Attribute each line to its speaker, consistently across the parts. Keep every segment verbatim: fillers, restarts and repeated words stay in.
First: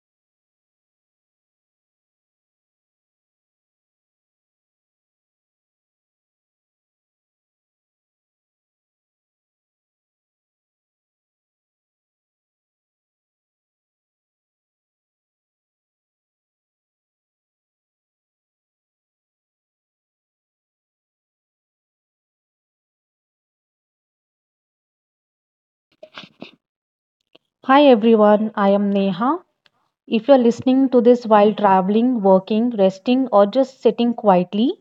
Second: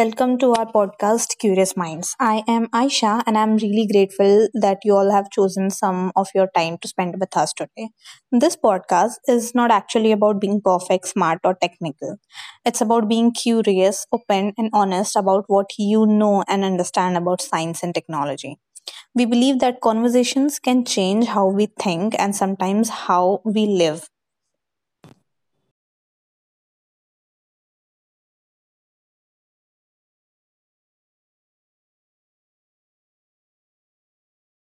Speaker 1: Welcome to our podcast, Curious Minds. I am Aisha, and I'm really grateful that you all have chosen some of your time to spend with us today. This podcast is not actually about being perfect, smart, or technical. It's about being curious, open, and honest about what you know and understand about science and technology. We believe that conversations can change how we think and sometimes how we live.
Speaker 2: Hi everyone, I am Neha. If you're listening to this while traveling, working, resting, or just sitting quietly,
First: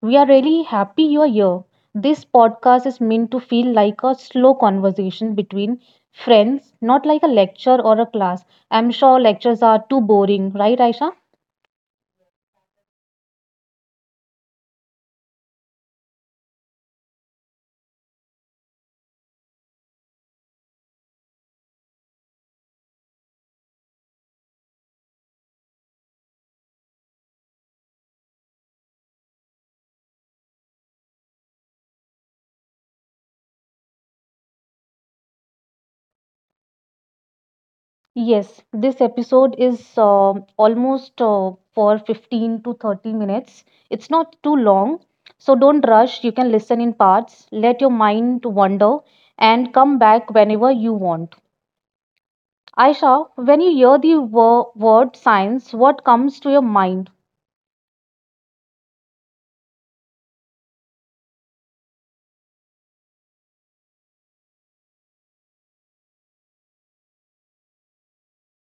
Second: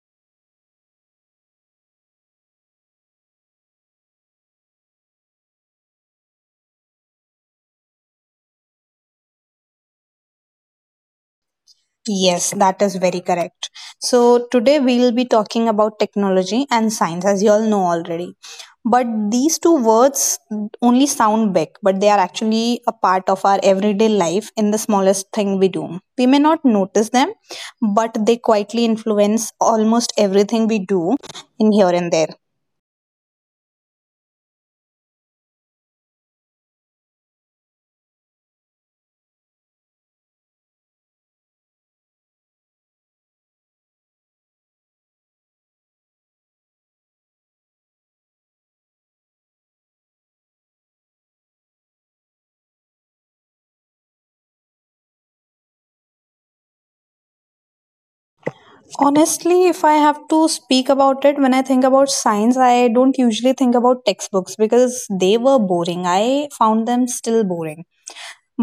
Speaker 2: we are really happy you're here. This podcast is meant to feel like a slow conversation between friends, not like a lecture or a class. I'm sure lectures are too boring, right, Aisha?
Speaker 1: Yes, that is very correct. So, today we'll be talking about technology and science, as you all know already. But these two words only sound big, but they are actually a part of our everyday life in the smallest thing we do. We may not notice them, but they quietly influence almost everything we do in here and there.
Speaker 2: Yes, this episode is uh, almost uh, for fifteen to thirty minutes. It's not too long, so don't rush. You can listen in parts, let your mind wander, and come back whenever you want. Aisha, when you hear the wo- word science, what comes to your mind?
Speaker 1: Honestly, if I have to speak about it, when I think about science, I don't usually think about textbooks because they were boring. I found them still boring.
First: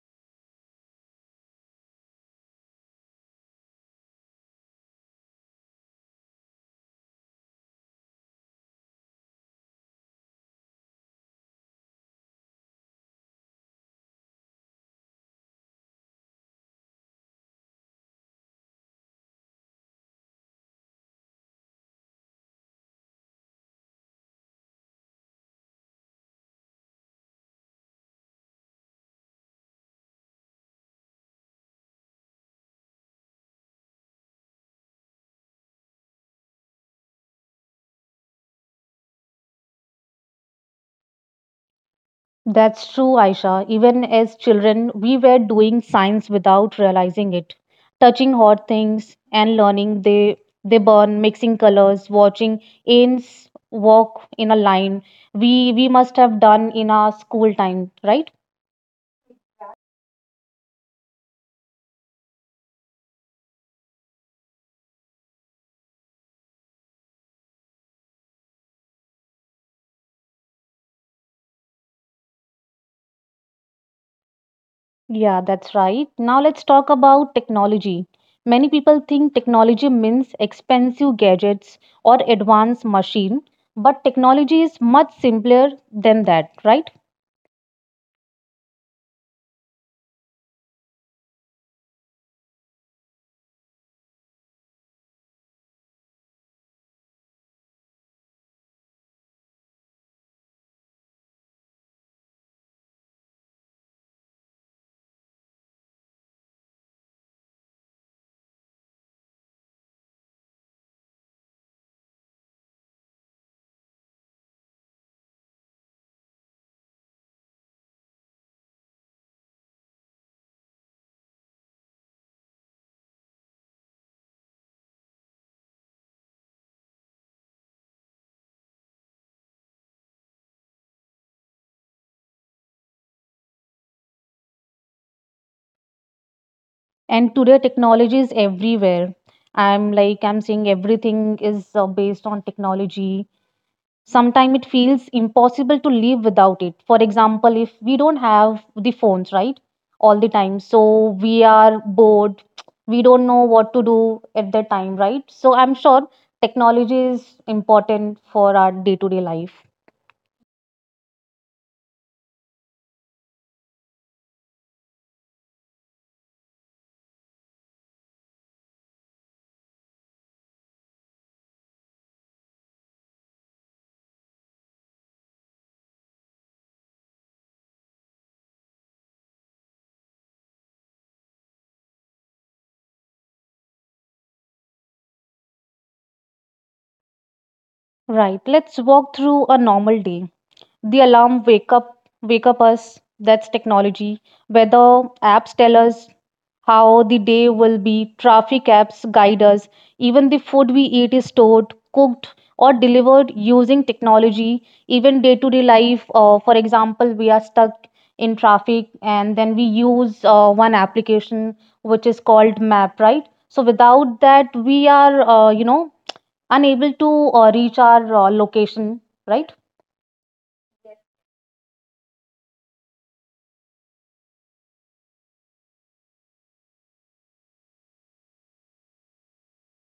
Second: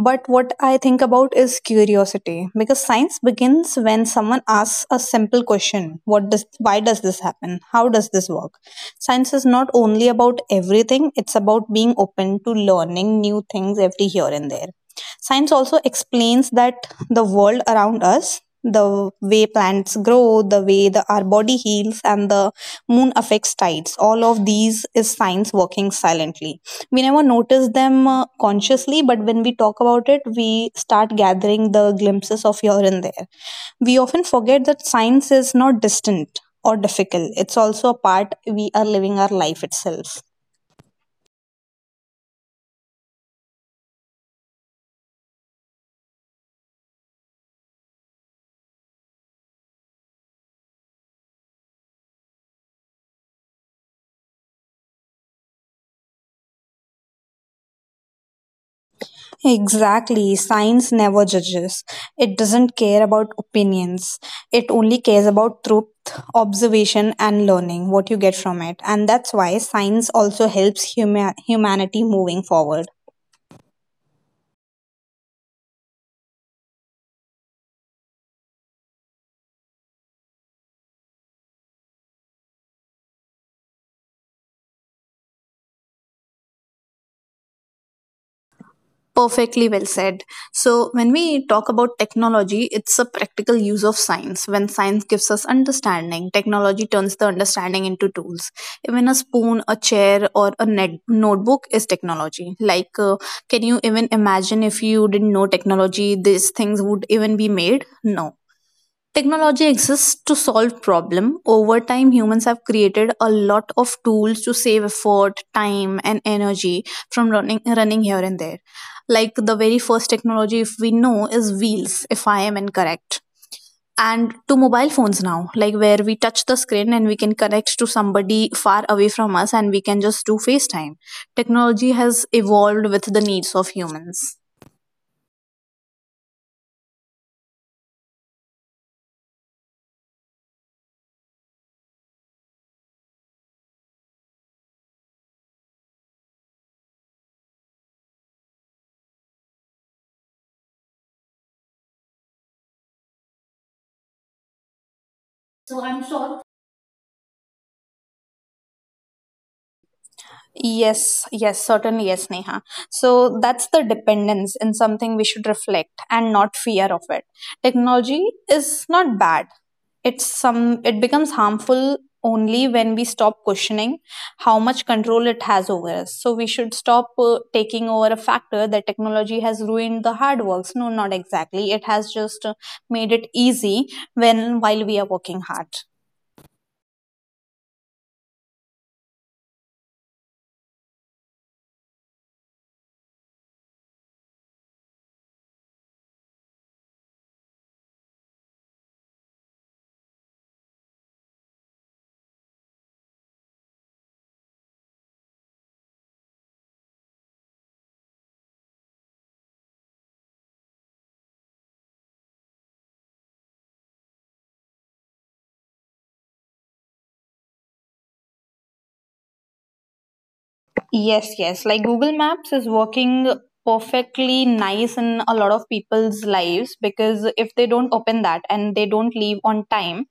Speaker 1: But what I think about is curiosity, because science begins when someone asks a simple question: what does, why does this happen, how does this work? Science is not only about everything, it's about being open to learning new things every here and there. Science also explains that the world around us, the way plants grow, the way the, our body heals, and the moon affects tides, all of these is science working silently. We never notice them uh, consciously, but when we talk about it, we start gathering the glimpses of here and there. We often forget that science is not distant or difficult, it's also a part we are living our life itself.
Speaker 2: That's true, Aisha. Even as children, we were doing science without realizing it. Touching hot things and learning they they burn, mixing colors, watching ants walk in a line. We we must have done in our school time, right?
Speaker 1: Exactly, science never judges. It doesn't care about opinions, it only cares about truth, observation, and learning what you get from it. And that's why science also helps huma- humanity moving forward.
Speaker 2: Yeah, that's right. Now let's talk about technology. Many people think technology means expensive gadgets or advanced machine, but technology is much simpler than that, right?
Speaker 1: Perfectly well said. So, when we talk about technology, it's a practical use of science. When science gives us understanding, technology turns the understanding into tools. Even a spoon, a chair, or a net- notebook is technology. Like, uh, can you even imagine if you didn't know technology, these things would even be made? No. Technology exists to solve problem. Over time, humans have created a lot of tools to save effort, time, and energy from running running here and there. Like the very first technology, if we know, is wheels. If I am incorrect, and to mobile phones now, like where we touch the screen and we can connect to somebody far away from us, and we can just do FaceTime. Technology has evolved with the needs of humans.
Speaker 2: And today technology is everywhere. I'm like i'm saying everything is uh, based on technology. Sometimes it feels impossible to live without it. For example, if we don't have the phones, right, all the time, so we are bored, we don't know what to do at that time, right? So I'm
Speaker 1: So I'm
Speaker 2: sure
Speaker 1: sure.
Speaker 2: technology is important for our day to day life,
Speaker 1: Yes, yes, certainly, yes, Neha. So that's the dependence in something we should reflect and not fear of it. Technology is not bad. It's some it becomes harmful only when we stop questioning how much control it has over us. So we should stop uh, taking over a factor that technology has ruined the hard works. No, not exactly. It has just uh, made it easy when while we are working hard.
Speaker 2: right? Let's walk through a normal day. The alarm wake up wake up us, that's technology. Weather apps tell us how the day will be, traffic apps guide us, even the food we eat is stored, cooked, or delivered using technology. Even day to day life, uh, for example, we are stuck in traffic and then we use uh, one application which is called map, right? So without that, we are uh, you know, unable to uh, reach our uh, location, right?
Speaker 1: Yes, yes. Like Google Maps is working perfectly nice in a lot of people's lives, because if they don't open that and they don't leave on time,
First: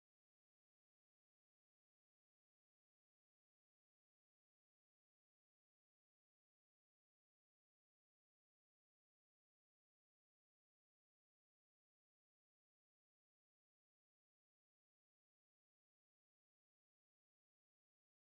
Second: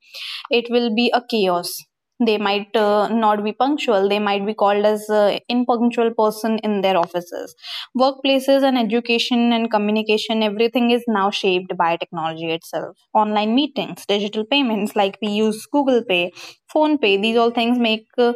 Speaker 1: it will be a chaos. They might uh, not be punctual, they might be called as uh, impunctual person in their offices, workplaces. And education and communication, everything is now shaped by technology itself. Online meetings, digital payments, like we use Google Pay, Phone Pay, these all things make uh,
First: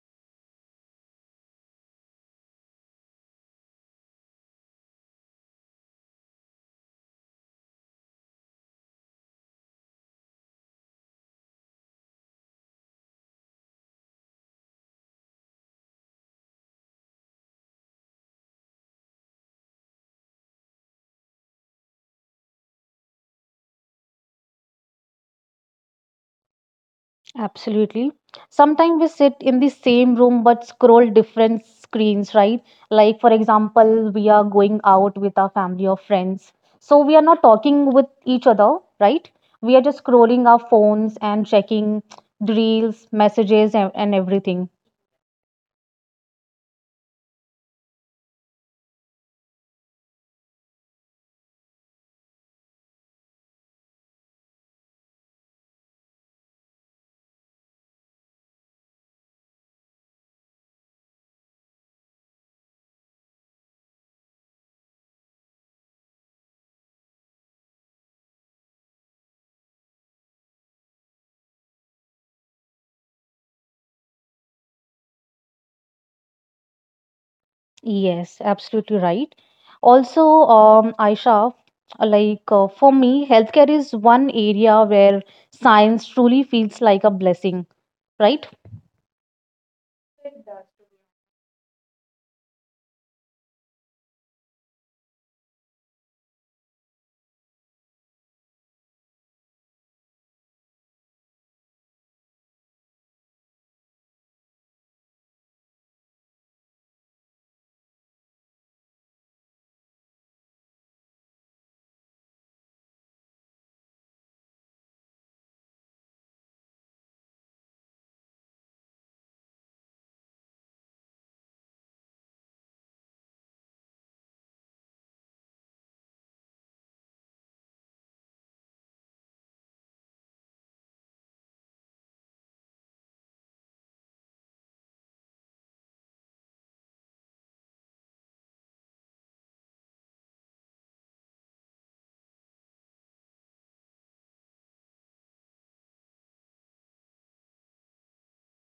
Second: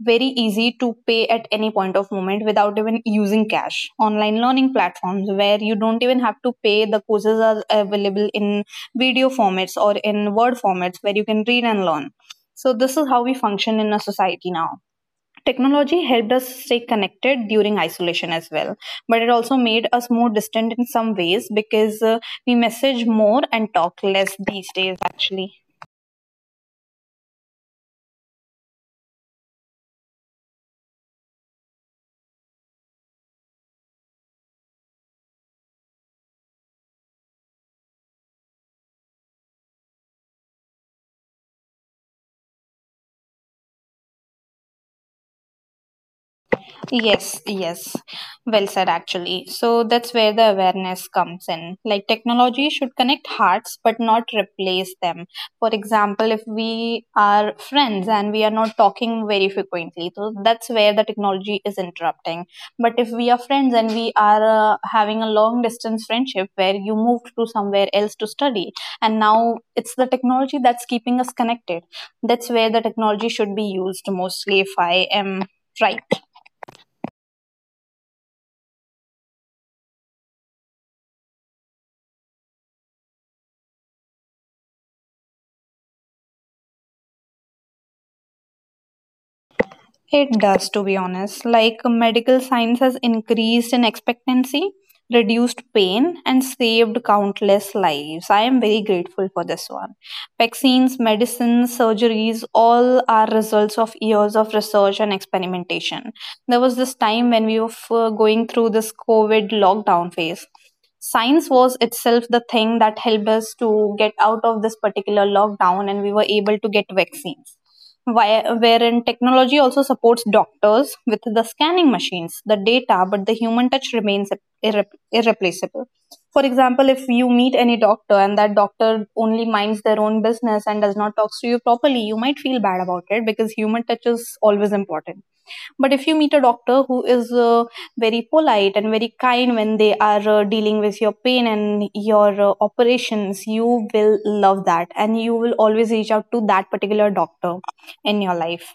Speaker 1: very easy to pay at any point of moment without even using cash. Online learning platforms where you don't even have to pay, the courses are available in video formats or in word formats where you can read and learn. So, this is how we function in a society now. Technology helped us stay connected during isolation as well, but it also made us more distant in some ways, because uh, we message more and talk less these days, actually.
Speaker 2: Absolutely. Sometimes we sit in the same room but scroll different screens, right? Like, for example, we are going out with our family or friends. So we are not talking with each other, right? We are just scrolling our phones and checking the reels, messages, and, and everything.
Speaker 1: Yes, yes. Well said, actually. So that's where the awareness comes in. Like technology should connect hearts, but not replace them. For example, if we are friends and we are not talking very frequently, so that's where the technology is interrupting. But if we are friends and we are uh, having a long distance friendship where you moved to somewhere else to study, and now it's the technology that's keeping us connected, that's where the technology should be used mostly, if I am right.
Speaker 2: Yes, absolutely right. Also, um, Aisha, like uh, for me, healthcare is one area where science truly feels like a blessing, right?
Speaker 1: It does, to be honest. Like medical science has increased in expectancy, reduced pain, and saved countless lives. I am very grateful for this one. Vaccines, medicines, surgeries, all are results of years of research and experimentation. There was this time when we were f- going through this COVID lockdown phase. Science was itself the thing that helped us to get out of this particular lockdown, and we were able to get vaccines. Where- wherein technology also supports doctors with the scanning machines, the data, but the human touch remains irre- irreplaceable. For example, if you meet any doctor and that doctor only minds their own business and does not talk to you properly, you might feel bad about it, because human touch is always important. But if you meet a doctor who is uh, very polite and very kind when they are uh, dealing with your pain and your uh, operations, you will love that, and you will always reach out to that particular doctor in your life.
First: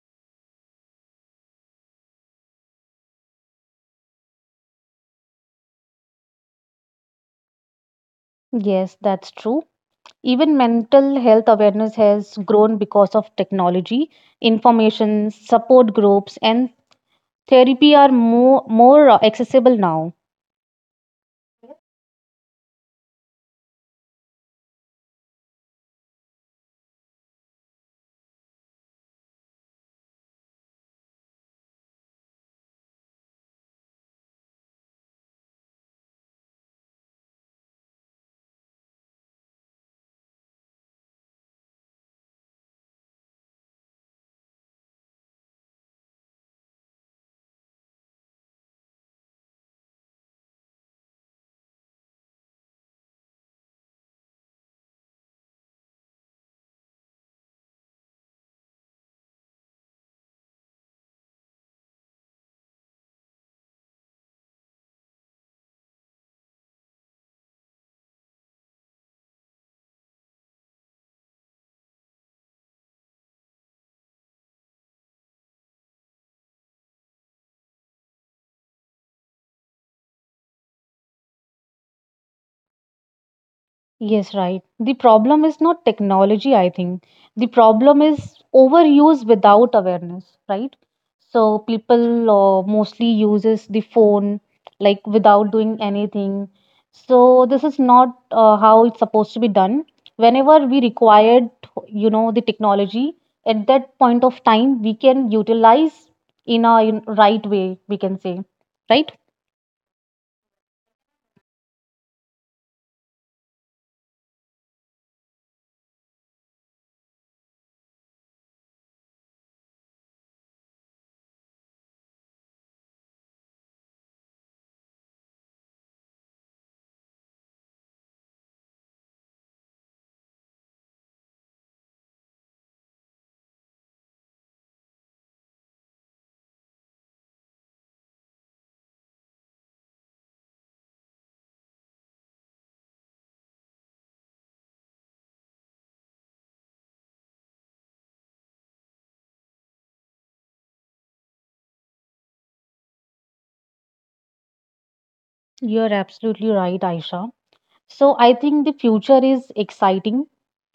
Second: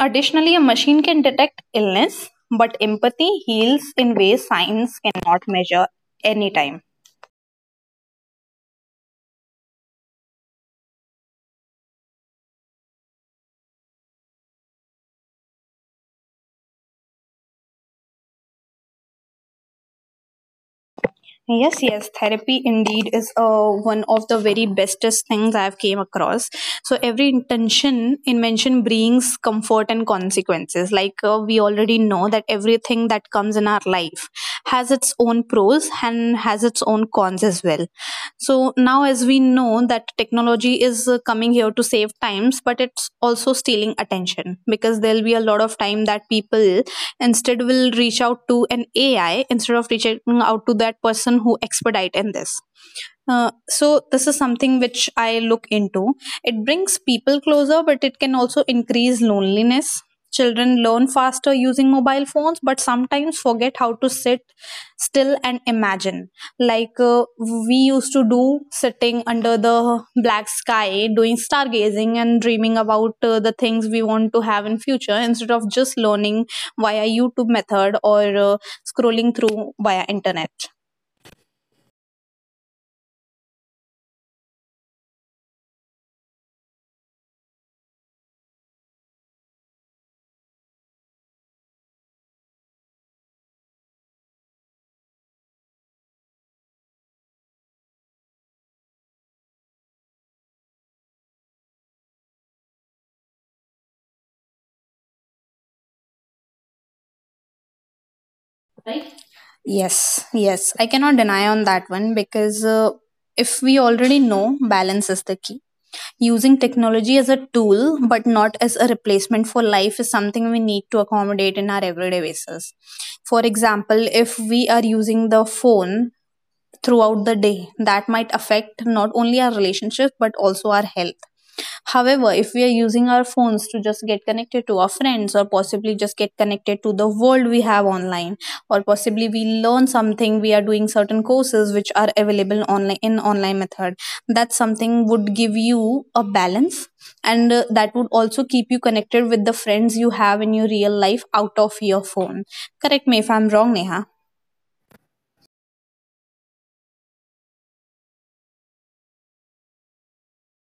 Speaker 1: Additionally, a machine can detect illness, but empathy heals in ways science cannot measure, anytime.
Speaker 2: Yes, that's true. Even mental health awareness has grown because of technology. Information, support groups, and therapy are more, more accessible now.
Speaker 1: Yes, yes, therapy indeed is uh, one of the very bestest things I've came across. So every intention in mention brings comfort and consequences. Like uh, we already know that everything that comes in our life has its own pros and has its own cons as well. So now as we know that technology is uh, coming here to save times, but it's also stealing attention, because there'll be a lot of time that people instead will reach out to an A I instead of reaching out to that person who expedite in this. Uh, so this is something which I look into. It brings people closer, but it can also increase loneliness. Children learn faster using mobile phones, but sometimes forget how to sit still and imagine, like, uh, we used to do sitting under the black sky doing stargazing and dreaming about uh, the things we want to have in future, instead of just learning via YouTube method or uh, scrolling through via internet.
Speaker 2: Yes, right. The problem is not technology, I think. The problem is overuse without awareness, right? So people uh, mostly uses the phone like without doing anything. So this is not uh, how it's supposed to be done. Whenever we required, you know, the technology at that point of time, we can utilize in a in right way, we can say, right?
Speaker 1: Yes, yes, I cannot deny on that one, because uh, if we already know, balance is the key. Using technology as a tool but not as a replacement for life is something we need to accommodate in our everyday basis. For example, if we are using the phone throughout the day, that might affect not only our relationship but also our health. However, if we are using our phones to just get connected to our friends, or possibly just get connected to the world we have online, or possibly we learn something, we are doing certain courses which are available online in online method. That something would give you a balance, and uh, that would also keep you connected with the friends you have in your real life out of your phone. Correct me if I'm wrong, Neha.
Speaker 2: You're absolutely right, Aisha. So I think the future is exciting.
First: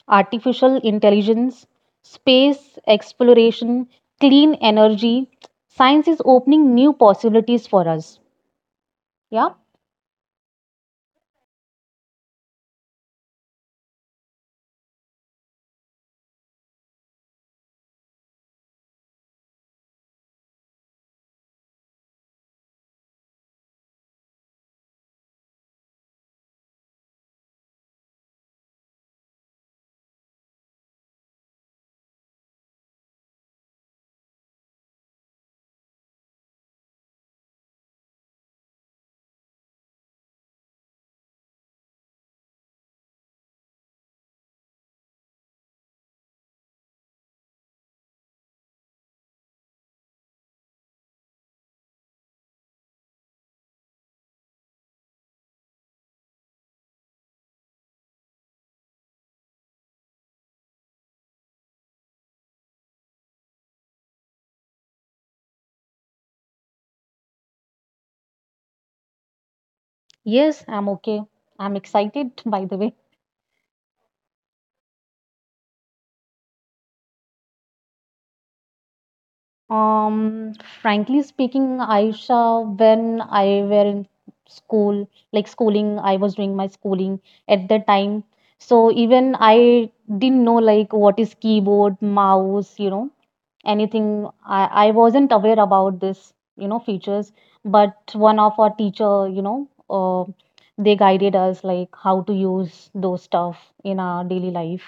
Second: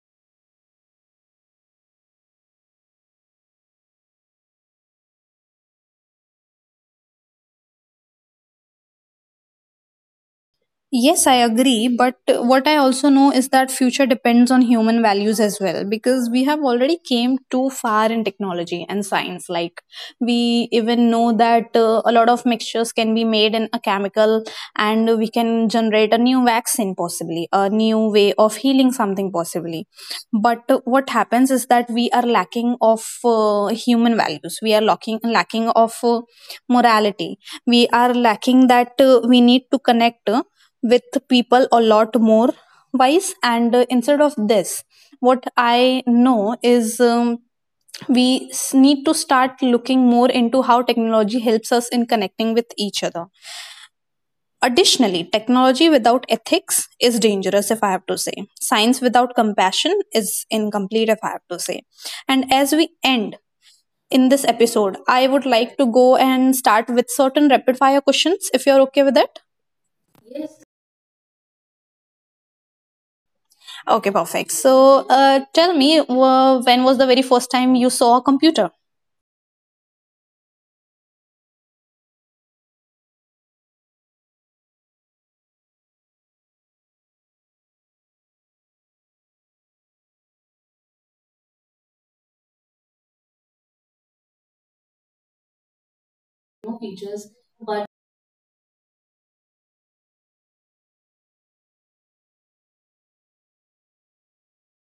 Speaker 2: Artificial intelligence, space exploration, clean energy. Science is opening new possibilities for us. Yeah?
Speaker 1: Yes, I agree. But what I also know is that future depends on human values as well, because we have already came too far in technology and science. Like we even know that uh, a lot of mixtures can be made in a chemical, and we can generate a new vaccine possibly, a new way of healing something possibly. But uh, what happens is that we are lacking of uh, human values. We are lacking, lacking of uh, morality. We are lacking that uh, we need to connect with people a lot more wise, and uh, instead of this, what I know is, um, we s- need to start looking more into how technology helps us in connecting with each other. Additionally, technology without ethics is dangerous, if I have to say. Science without compassion is incomplete, if I have to say. And as we end in this episode, I would like to go and start with certain rapid fire questions, if you're okay with it.
Speaker 2: Yes, I'm okay. I'm excited, by the way.
Speaker 1: Okay, perfect. So, uh, tell me, uh, when was the very first time you saw a computer?
Speaker 2: Um, Frankly speaking, Aisha, when I were in school, like schooling, I was doing my schooling at that time. So even I didn't know like what is keyboard, mouse, you know, anything. I, I wasn't aware about this, you know, features, but one of our teacher, you know, uh, they guided us like how to use those stuff in our daily life.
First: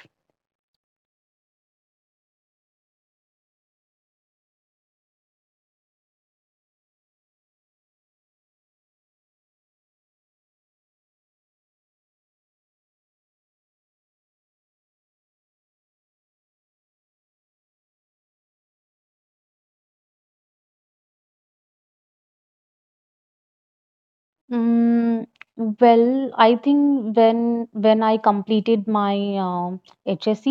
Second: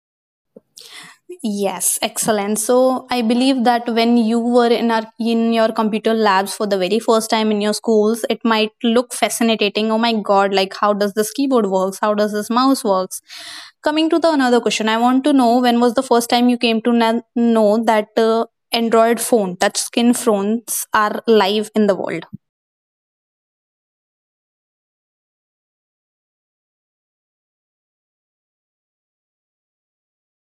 Speaker 1: Yes, excellent. So, I believe that when you were in our in your computer labs for the very first time in your schools, it might look fascinating. Oh my God! Like, how does this keyboard works? How does this mouse works? Coming to the another question, I want to know when was the first time you came to na- know that uh, Android phone, touch screen phones are live in the world.
Speaker 2: Mm, well, I think when when I completed my um H S C.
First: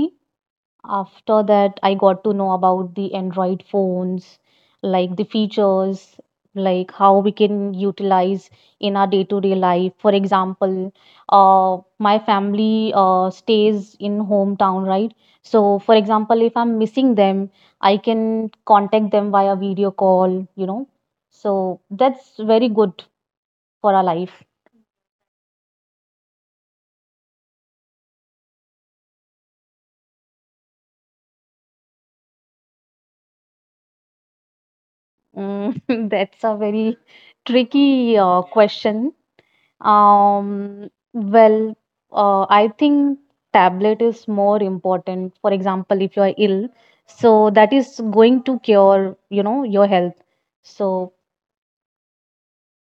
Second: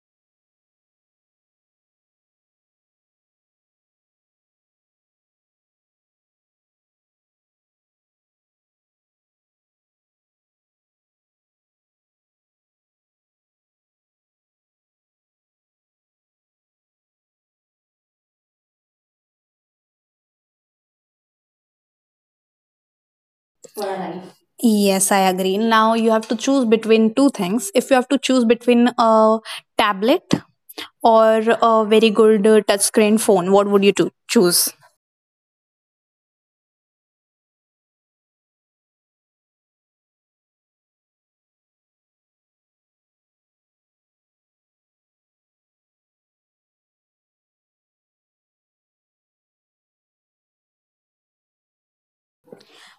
Speaker 2: After that, I got to know about the Android phones, like the features, like how we can utilize in our day-to-day life. For example, uh, my family uh, stays in hometown, right? So, for example, if I'm missing them, I can contact them via video call, you know. So that's very good for our life.
Speaker 1: Yes, I agree. Now you have to choose between two things. If you have to choose between a tablet or a very good uh, touchscreen phone, what would you to choose?
Speaker 2: Mm, that's a very tricky uh, question. Um, well, uh, I think tablet is more important. For example, if you are ill, so that is going to cure, you know, your health. So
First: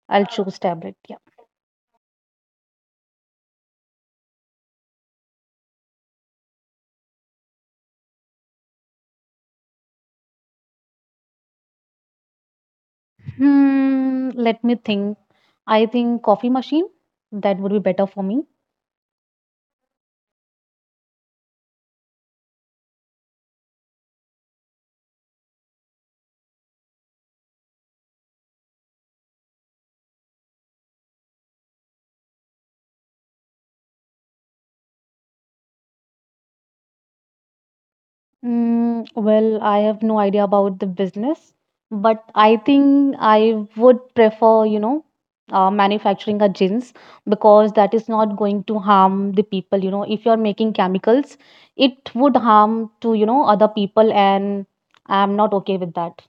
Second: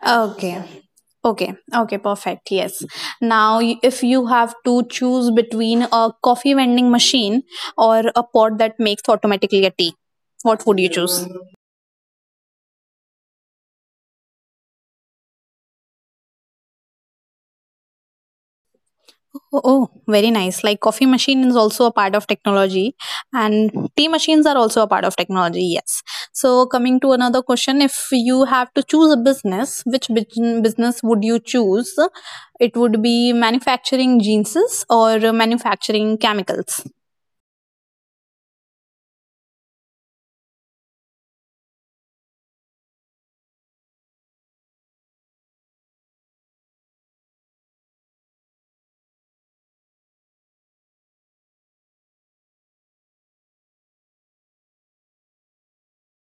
Speaker 2: I'll choose
Speaker 1: Okay.
Speaker 2: tablet. Yeah.
Speaker 1: Okay. Okay, perfect. Yes. Now y- if you have to choose between a coffee vending machine or a pot that makes automatically a tea, what would you choose?
Speaker 2: Hmm, let me think. I think coffee machine, that would be better for me.
Speaker 1: Oh, oh, very nice. Like coffee machine is also a part of technology, and tea machines are also a part of technology. Yes. So coming to another question, if you have to choose a business, which bus- business would you choose? It would be manufacturing jeans or manufacturing chemicals.
Speaker 2: Mm, well, I have no idea about the business, but I think I would prefer, you know, uh, manufacturing a gins because that is not going to harm the people. You know, if you're making chemicals, it would harm to, you know, other people, and I'm not okay with that.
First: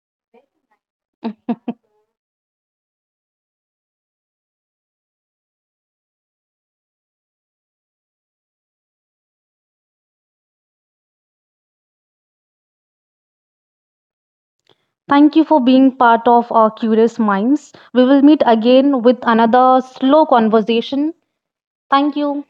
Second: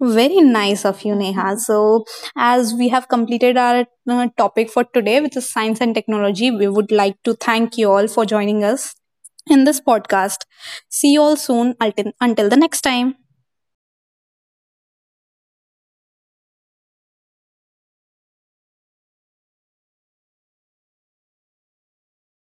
Speaker 1: Very nice of you, Neha. So, as we have completed our uh, topic for today, which is science and technology, we would like to thank you all for joining us in this podcast. See you all soon. Until, until the next time.
Speaker 2: Thank you for being part of our curious minds. We will meet again with another slow conversation. Thank you.